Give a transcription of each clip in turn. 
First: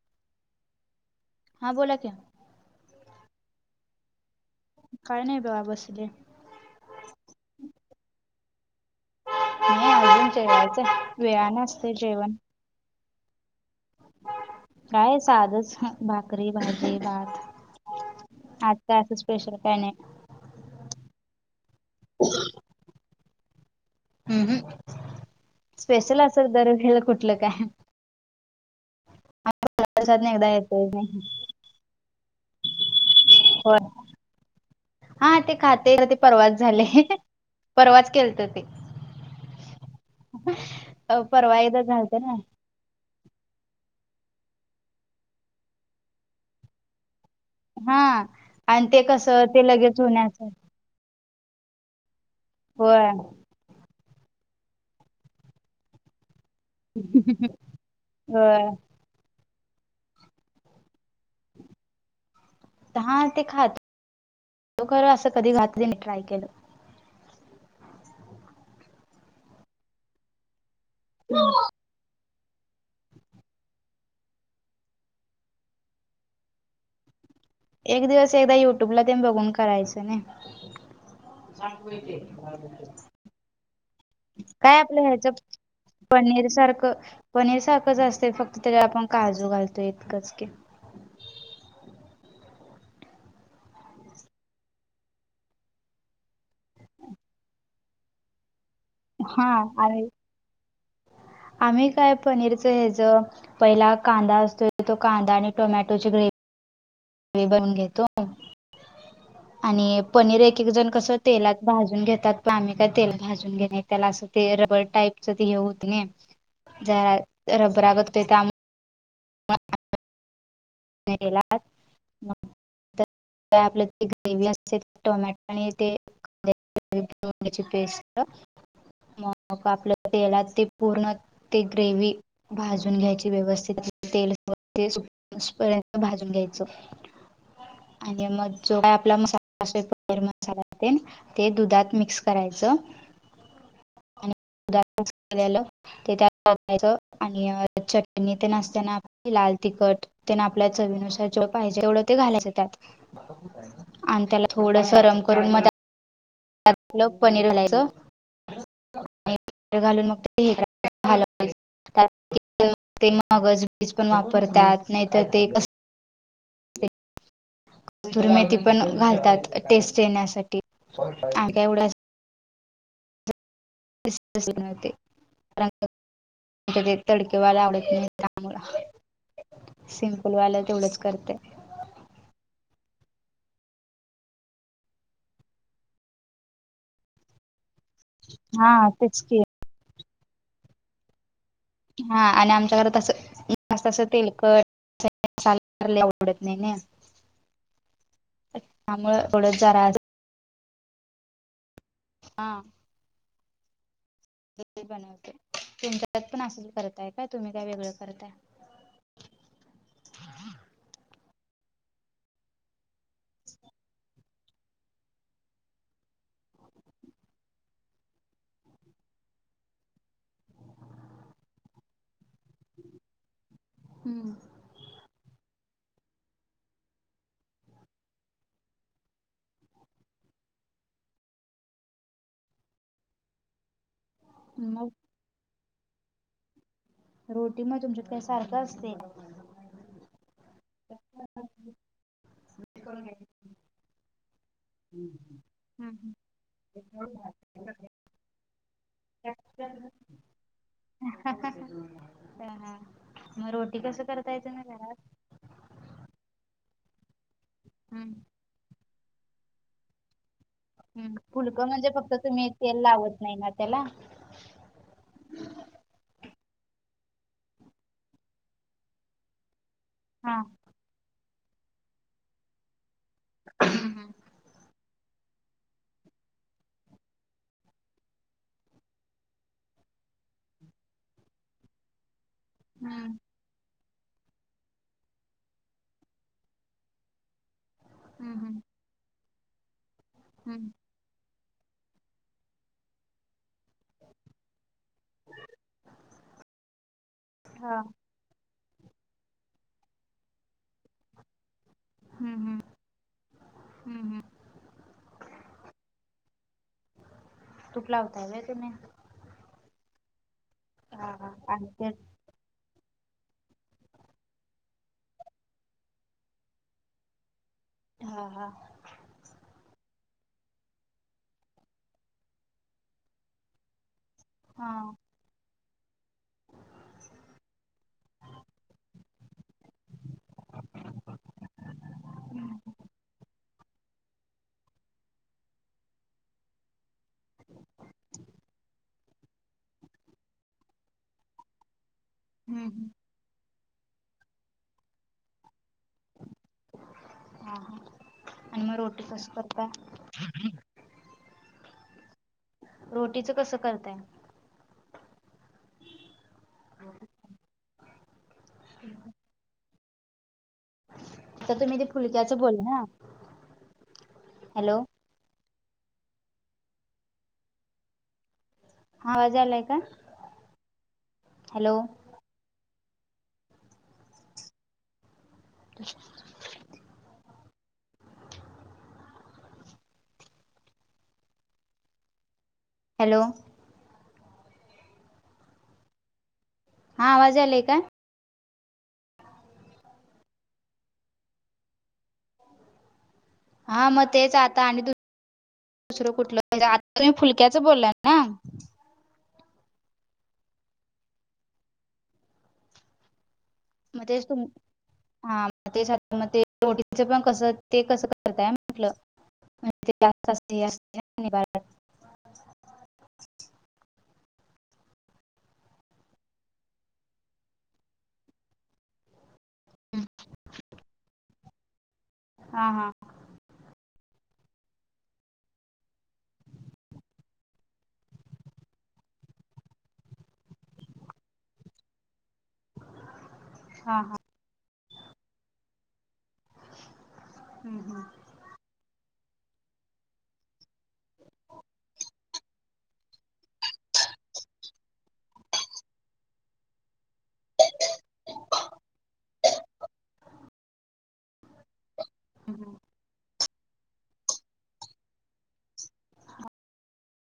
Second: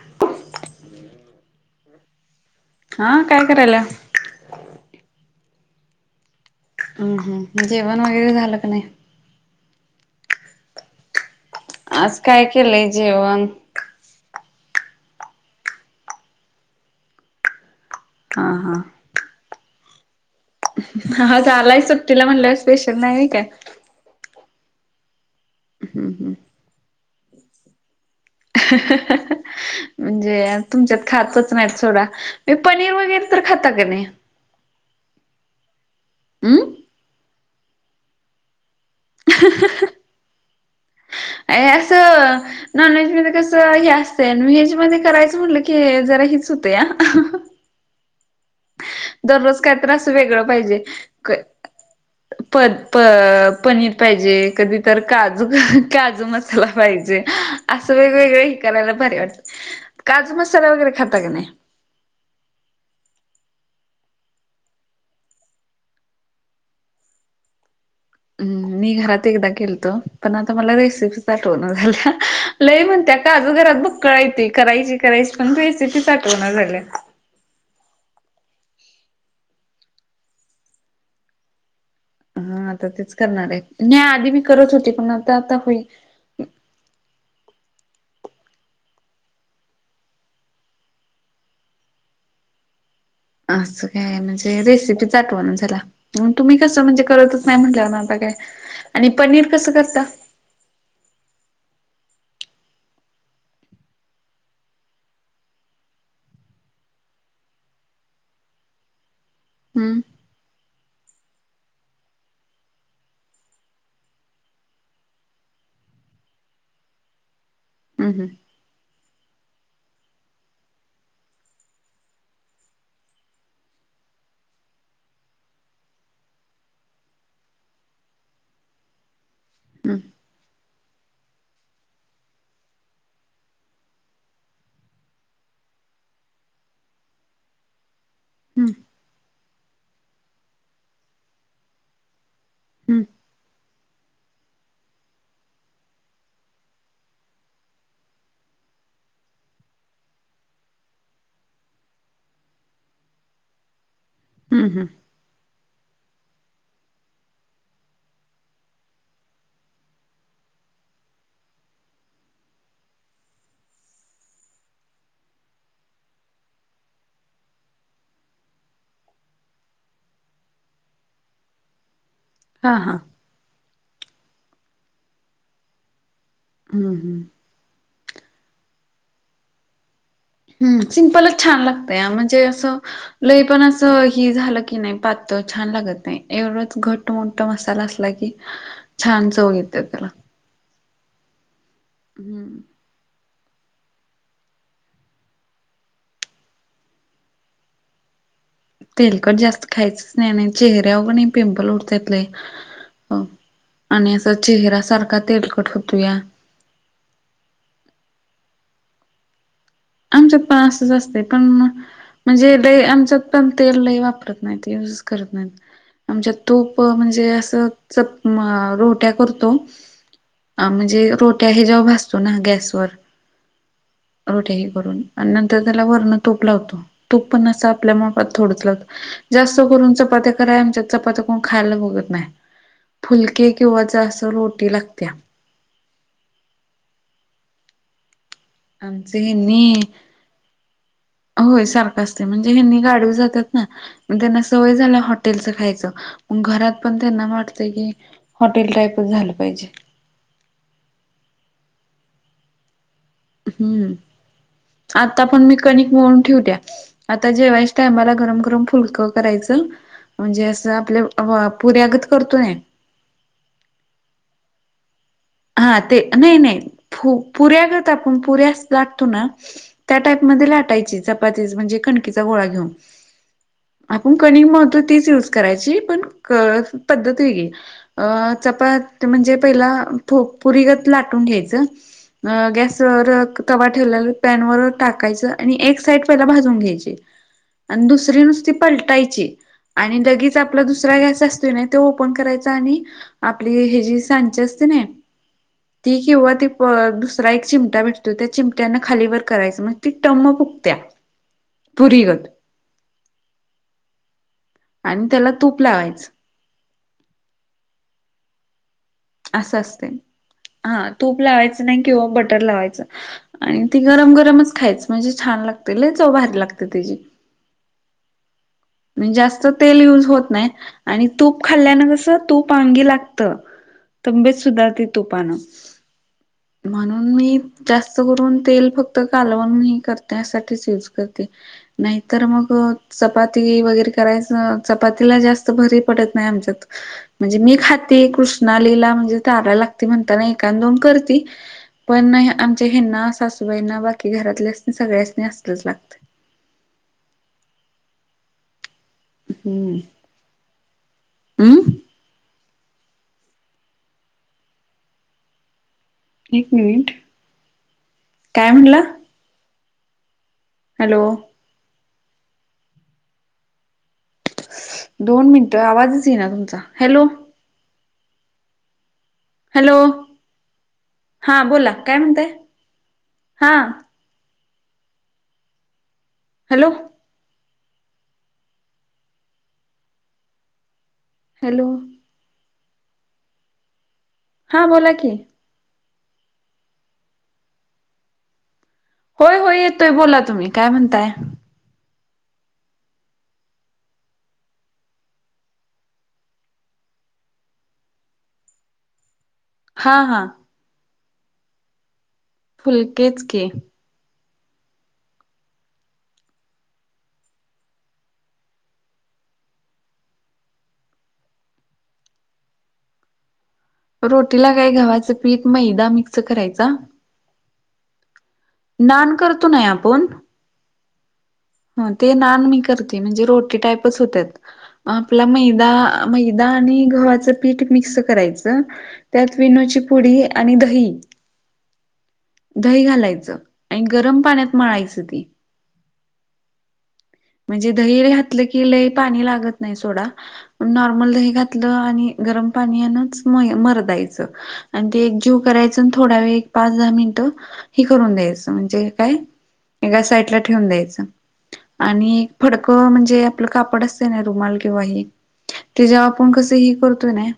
[inaudible] हा बोला की. हा काय करायला? काय नाही बघ बसले. हम् हम. जेवण वगैरे झालं का नाही? नाही अजून जेवायचं वेळ आहे ना. आज काय केलंय जेवण? काय साधच भाकरी भारी भात. हा हा. आजता असं स्पेशल काय नाही. हा झालाय सुट्टीला म्हटलंवर स्पेशल नाही काय. हम् हम् हम्म स्पेशल हम्म. असं दर वेळेला कुठलं काय? दिवसातनं म्हणजे एकदा येतय तुमच्यात नाही खातच नाही थोडा पनीर वगैर. हो हा ते खाते का ते परवात हम्म. झाले. परवाच केलत ते. [unintelligible] अ परवा इदा झालत ना. नॉन व्हेज मध्ये कसं हे असतं व्हेज मध्ये करायचं म्हटलं की जरा हेच होते या. हा आणि ते कस ते काय तर लगेच असं वेगळं होण्याचं. प होय पनीर पाहिजे कधी तर काजू काजू मस् पाहिजे असं वेगवेगळ होय हिकाला भारी वाटतं. काजू मसाला वगैरे खाता काी नाही. हा ते खात त खर असं कधी खात तेी ट्राय केलं. हम्म मी घरात एकदा गेलतो पण आता मला रेसिपी आठव ना झाल्या. लय म्हणत्या का आज घरात बक् कळायती करायची करायची पण त रेसिपी साठवणार झाल्या. एक दिवस एकदा युट्यूबला ते बघून करायच ना. हा आता तेच करणार आहे न्या आधी मी करत काय होते आपलं पण ह्याचं आता आता होई. पनीर सारखं पनीर सारखंच असत फक्त तरी आपण काजू घालतो इतकंच की असं काय म्ह रेसिपी चचाटो म्हणूनुंला तुम्ही कसं म्हणजे करतच नाही म्हटलं ना आता काय आणि पनीर हा कसं करता. आणि आम्ही काय पनीरच हच. पहिला कांदा असतो तो कांदा आणि टोमॅटोची ग्रेव. बनून घेतो हम्म आणि पनीर एक. एक जण कस तेलात भाजून घेतात प्मिका तेल भाजून घेणे त्याला असं ते रबर टाईप. ते हे होत नाही जरा हम्म रबरागत हो. हम्म ला आपलं ते ग्रेवी असते टोमॅटो आणि ते ची पेस्ट मग आपल्या याला ते पूर्ण ते ग्रेव भाजून घ्यायची व्यवस्थित ते व भाजून घ्यायचं. आणि मग हम्म जो काय आपला मसाला असोैर मसाला ते दुधात मिक्स करायचं हम्म आणि दुधात मिक्स झालं. ते त्यायच आणि चटणी ते नाचताना आप लाल तिखट. त्यांना आपल्या चवीनुसार जेव पाहिजे तेवढं ते घालायचं त्यात आणि त्याला हम्म थोडं हम्म सरम करून मजलं पनीर हलायचं. घालून मग ते मगजबीज पण वापरतात नाहीतर ते [unintelligible] कतुरमेथी पण घालतात टेस्ट येण्यासाठी आका एवढ्या. हां हां. तवाला. हम्म त्यामु सिमपलवालं तेवढंच करतेय. त्या म्हणजे असं. लय पण असं ही झालं की नाही पातळ छान लागत नाही, एवढंच घट मोठ मसाला असला असला की, हा तेच छान की चव येते त्याला. हा आणि हम्म आमच्या घरात असं मस्त असं तेलकट मसालेदार लय आवडत नाही नाय. त्यामुळे तेलकट तेवढचं जास्त जरास खायचंच नाही नाही, चेहऱ्यावर कनाही पिंपल उटत्यात लय. हा आणि असा चेहरा सारखा बनवते तेलकट होतोया. तुमच्यात पण असचं करतायेत. काय तुम्ही काय वेगळं करताय? आमच्यात पण असंच असत पण, म-म्हणजे लय आमच्यात पण तेल लई वापरत नाहीत. नाही ते युजच करत नाहीत. आमच्या तूप म्हणजे, असं चप -रोट्या करतो. अ म्हणजे रोट्या हे जेव्हा भाजतो ना, गॅसवर हम्म रोट्या हे करून आणि नंतर त्याला वरण तूप लावतो, तूप पण असं आपल्या मापात थोडंच लावतो. जास्त करून चपात्या कराय, आमच्यात चपात्या कोण खायला बघत नाही. फुलके किंवा म्हणजे असं रोटी मग लागत्या. रोटी मग, तुमच्यात म सारखं असतयं काय? नाही होय सारखं असतय, म्हणजे हेनी गाडीवर जात्यात ना त्यांना सवय झाल्या, हॉटेलच खायचं हम्म. मग घरात पण त्यांना वाट की हॉटेल टाईपच झालं पाहिजे. हा हा, मग रोटी हम्म कस करताय तुम्ही घरात? आता पण मी कणिक मळून ठेवत्या, आता जेवायच्या टायमाला हम्म गरम गरम फुलक करायचं म्हणजे असं हम, आपल्या फुलकं म्हणजे पुऱ्यागत फक्त करतो तुम्ही नाही तेल लावत नाही ना त्याला? हा ते नाही नाही, फु- पुऱ्या करतो आपण पुऱ्या असं लाटतो ना त्या टाईप हा मध्ये लाटायची चपातीचं, म्हणजे कणकीचा गोळा घेऊन. हम्म आपण कनिक मळतोय तीच यूज करायची, पण क पद्धत वेगळी. अ चपात म्हणजे पहिला थो पुरीगत लाटून घ्यायचं अ गॅसवर हम्म तवा ठेवलेला पॅनवर टाकायचं, आणि एक साइड पहिला भाजून घ्यायची. आणि दुसरी हम्म नुसती हम्म पलटायची, आणि लगीच आपला हम्म दुसरा गॅस असतोय त ओपन करायची, आणि आपली हे जी सांची असते नाही, [unintelligible] ती किंवा ती दुसरा एक हा चिमटा भेट तो त्या चिमट्यान खाली वर करायचं, मग ती टम्म फुगत्या पुरीगत. ह ह ह. आणि त्याला तूप लावायचं. तुप लावताय होय, तुम्ही? असं असतयं, हा तूप लावायचं नाही किंवा बटर लावायच आणि ती गरम गरमच खायच म्हणजे, छान लागतय लय चव भारी लागते त्याची. हा हा. म्हणजे जास्त तेल युज होत नाही. आणि तूप खाल्ल्यानं कसं तूप अंगी लागतं. तब्येत हा सुधारते तुपान म्हणून मी जास्त करून तेल फक्त, कालवण हे करते साठीच यूज करते. नाही तर, मग चपात ती वगैरे करायचं, चपातीला जास्त भरी पडत नाही आमच्यात म्हणजे मी खाती कृष्णालीला म्हणजे चाराय लागतयं म्हणताना, एकाद दोन करती पण हम्म आमच्या हम्म हेना सासु बाईना बाकी घरातल्यांना सगळ्यासणी असलंच लागतं. हा हा. आणि मग रोटी कस करता हम्म हम्म रोटीचं कसं करताय एक मिनिट काय म्हणला हॅलो तर तुम्ही ती फुलक्याच बोल ना हॅलो दोन मिनटं आवाजच ये ना तुमचा हॅलो हा आवाज यायलाय हॅलो का हां बोला हॅलो काय म्हणतय हां [inaudible] हॅलो हॅलो हॅलो हा बोला की हा आवाज आलाय काय होय होय येतोय बोला तुम्ही काय म्हणताय हा मग तेच आता आणि त- दुसरं कुठलं आता तुम्ही फुलक्याचं बोललाय ना? हा हा फुलकेच की. म तेच तु. हा मग तेच म ते रोटीच पण कसं ते कसं करताय म्हटलं? म्हण जास्त असते ध्य- रोटीला काय गव्हाचं पीठ मैदा मिक्स करायचा. नान करतो ना ही आपून. ते नान मी हा हा करते म्हणजे रोटी टाईपच होत्यात. आपला मैदा मैदा आणि गव्हाचं पीठ मिक्स करायचं? त्यात विणूची पुडी आणि दही, दही घालायचं आणि हा हा गरम पाण्यात मळायचं ती. म्हणजे हम्म, दही हम्म, घातलं की लही पाणी लागत नाही सोडा नॉर्मल दही घातलं आणि गरम पाण्यानच म मरदायचं आणि ते एक जीव करायचं थोडा वेळ पाच दहा मिनिटं ही करून द्यायचं म्हणजे काय एका साईडला ठेवून द्यायचं आणि एक हम्म. फडकं म्हणजे, आप कापड असते ना रुमाल किंवा हि ते जेव्हा आपण कस ही करतोय ना?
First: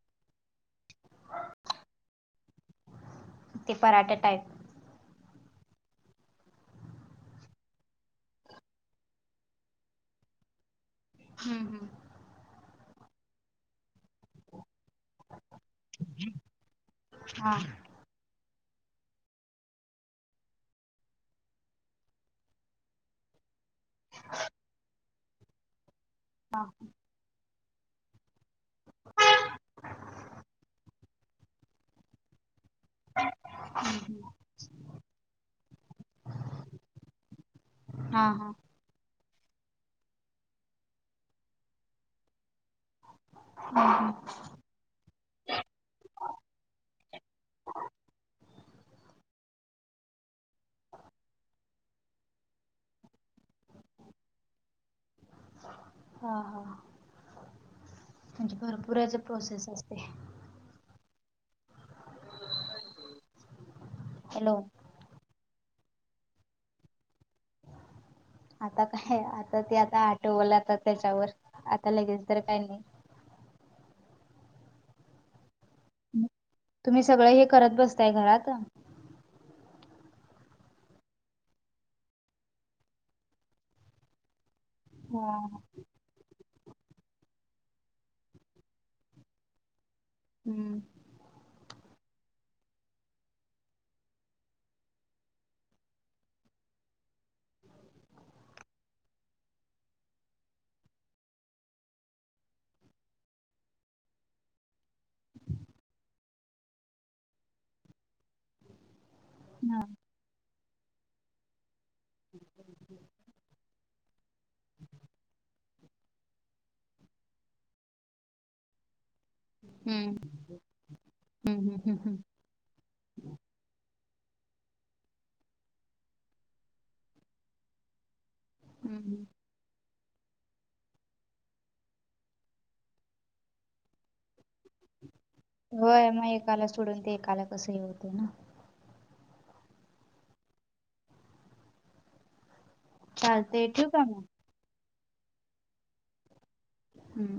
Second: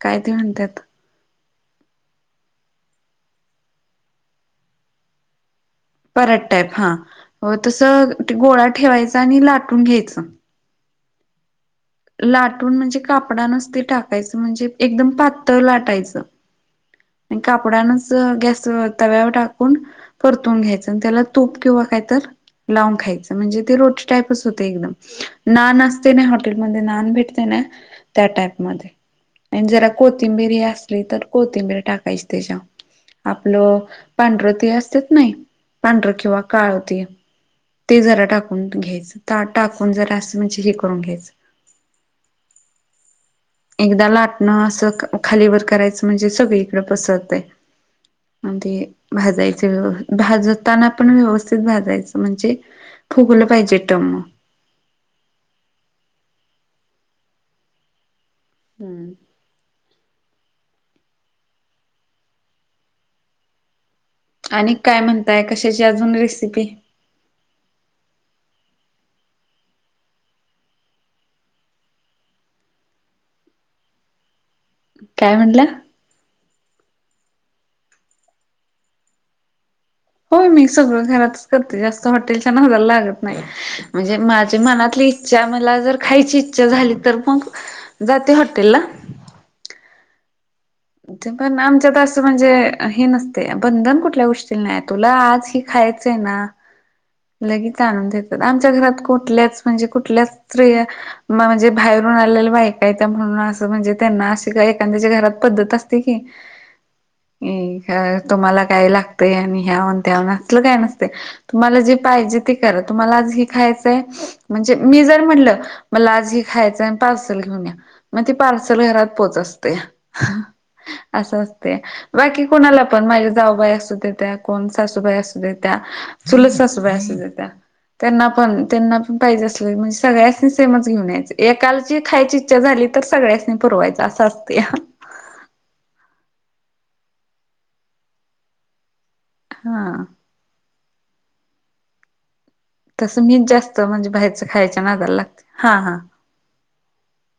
काय ते म्हणत्यात [inaudible] ते पराठा टाईप. पराठा टाईप हा तसं गोळा ठेवायचा आणि लाटून घ्यायचं? हम्म हम्म लाटून म्हणजे कापडच ते टाकायचं म्हणजे एकदम पातळ लाटायचं? आणि हा हा कापडानच? गॅस तव्यावर टाकून परतून घ्यायचं त्याला तूप किंवा काहीतर- लावून खायच म्हणजे, रोटी टापच होते एकदम नान असते ना हा हॉटेलमध्येन भेटते ना त्या टाईप मध्ये आणि जरा कोथिंबीरी असली तर कोथिंबीरी टाकायची त्याच्यात. आपलं पांढरं तीळ असतेच नाही पांढरं किंवा काळ तीळ. ते जरा हा टाकून घ्यायच टाकून जरा असं म्हणजे हे करून घ्यायचं? एकदा लाटणं असं खालीवर करायचं म्हणजे सगळीकडं पसरतय. म्हते भाजायच व भाजताना पण व्यवस्थित भाजायचं म्हणजे, फुगलं पाहिजे टम्म हा हा म्हणजे भरपूर हम्म अस प्रोसेस आहे? [unintelligible] आणि काय म्हणताय कशाची अजून रेसिपी. आता काय आता ते आता आटवल आता त्याच्यावर आता लगेच तर काय नाही? काय म्हणाला? तुम्ही सगळं हे करत बसताय घरात- होय मी सगळं घरातच करते जास्त हॉटेलच्या नाहला लागत नाही म्हणजे माझ्या मनात- ली हा इच्छा मला जर खायची इच्छा झाली तर मग जाते हॉटेलला. हम्म ते पण आमच्यात असं म्हणजे हे नसतय बंधन कुठल्या गोष्टी ला नाही आहे तुला आज हे खायचं आहे ना? लगेच आणून देतात आमच्या घरात कुठल्याच म्हणजे कुठल्याच स्त्रिया म्हणजे बाहेरून आलेलं बायका आहेता म्हणून असं म्हणजे त्यांना एखद्या घरात पद्धत असते की तुम्हाला काय लागतय आणि हा ह्यावन त्याव असलं काय नसतय तुम्हाला जे पाहिजे ते करा तुम्हाला आज ही खायचंय म्हणजे मी जर म्हटलं मला आज ही खायचं आणि पार्सल घेऊन या मग ती पार्सल घरात पोहोचतते. हम्म असं हम्म हम्म असते हम्म हम्म बाकी कोणाला पण माझे जाऊबाई असू दे त्या कोण सासूई असू दे त्या चुल पण त्यां पण हम्म पाजे अस सगळ्यांसनी सेमच घेऊन यायच एकालची खायची इच्छा झाली तर सगळ्यासनी पररवायच असं असते. होय मग एकाला सोडून ते एकाला कस ये होते ना हा तसं मीच चालते जास्त ठेवू का म्हणजे मग बाहेरचं खायच नादायला लागते हा हा हम्म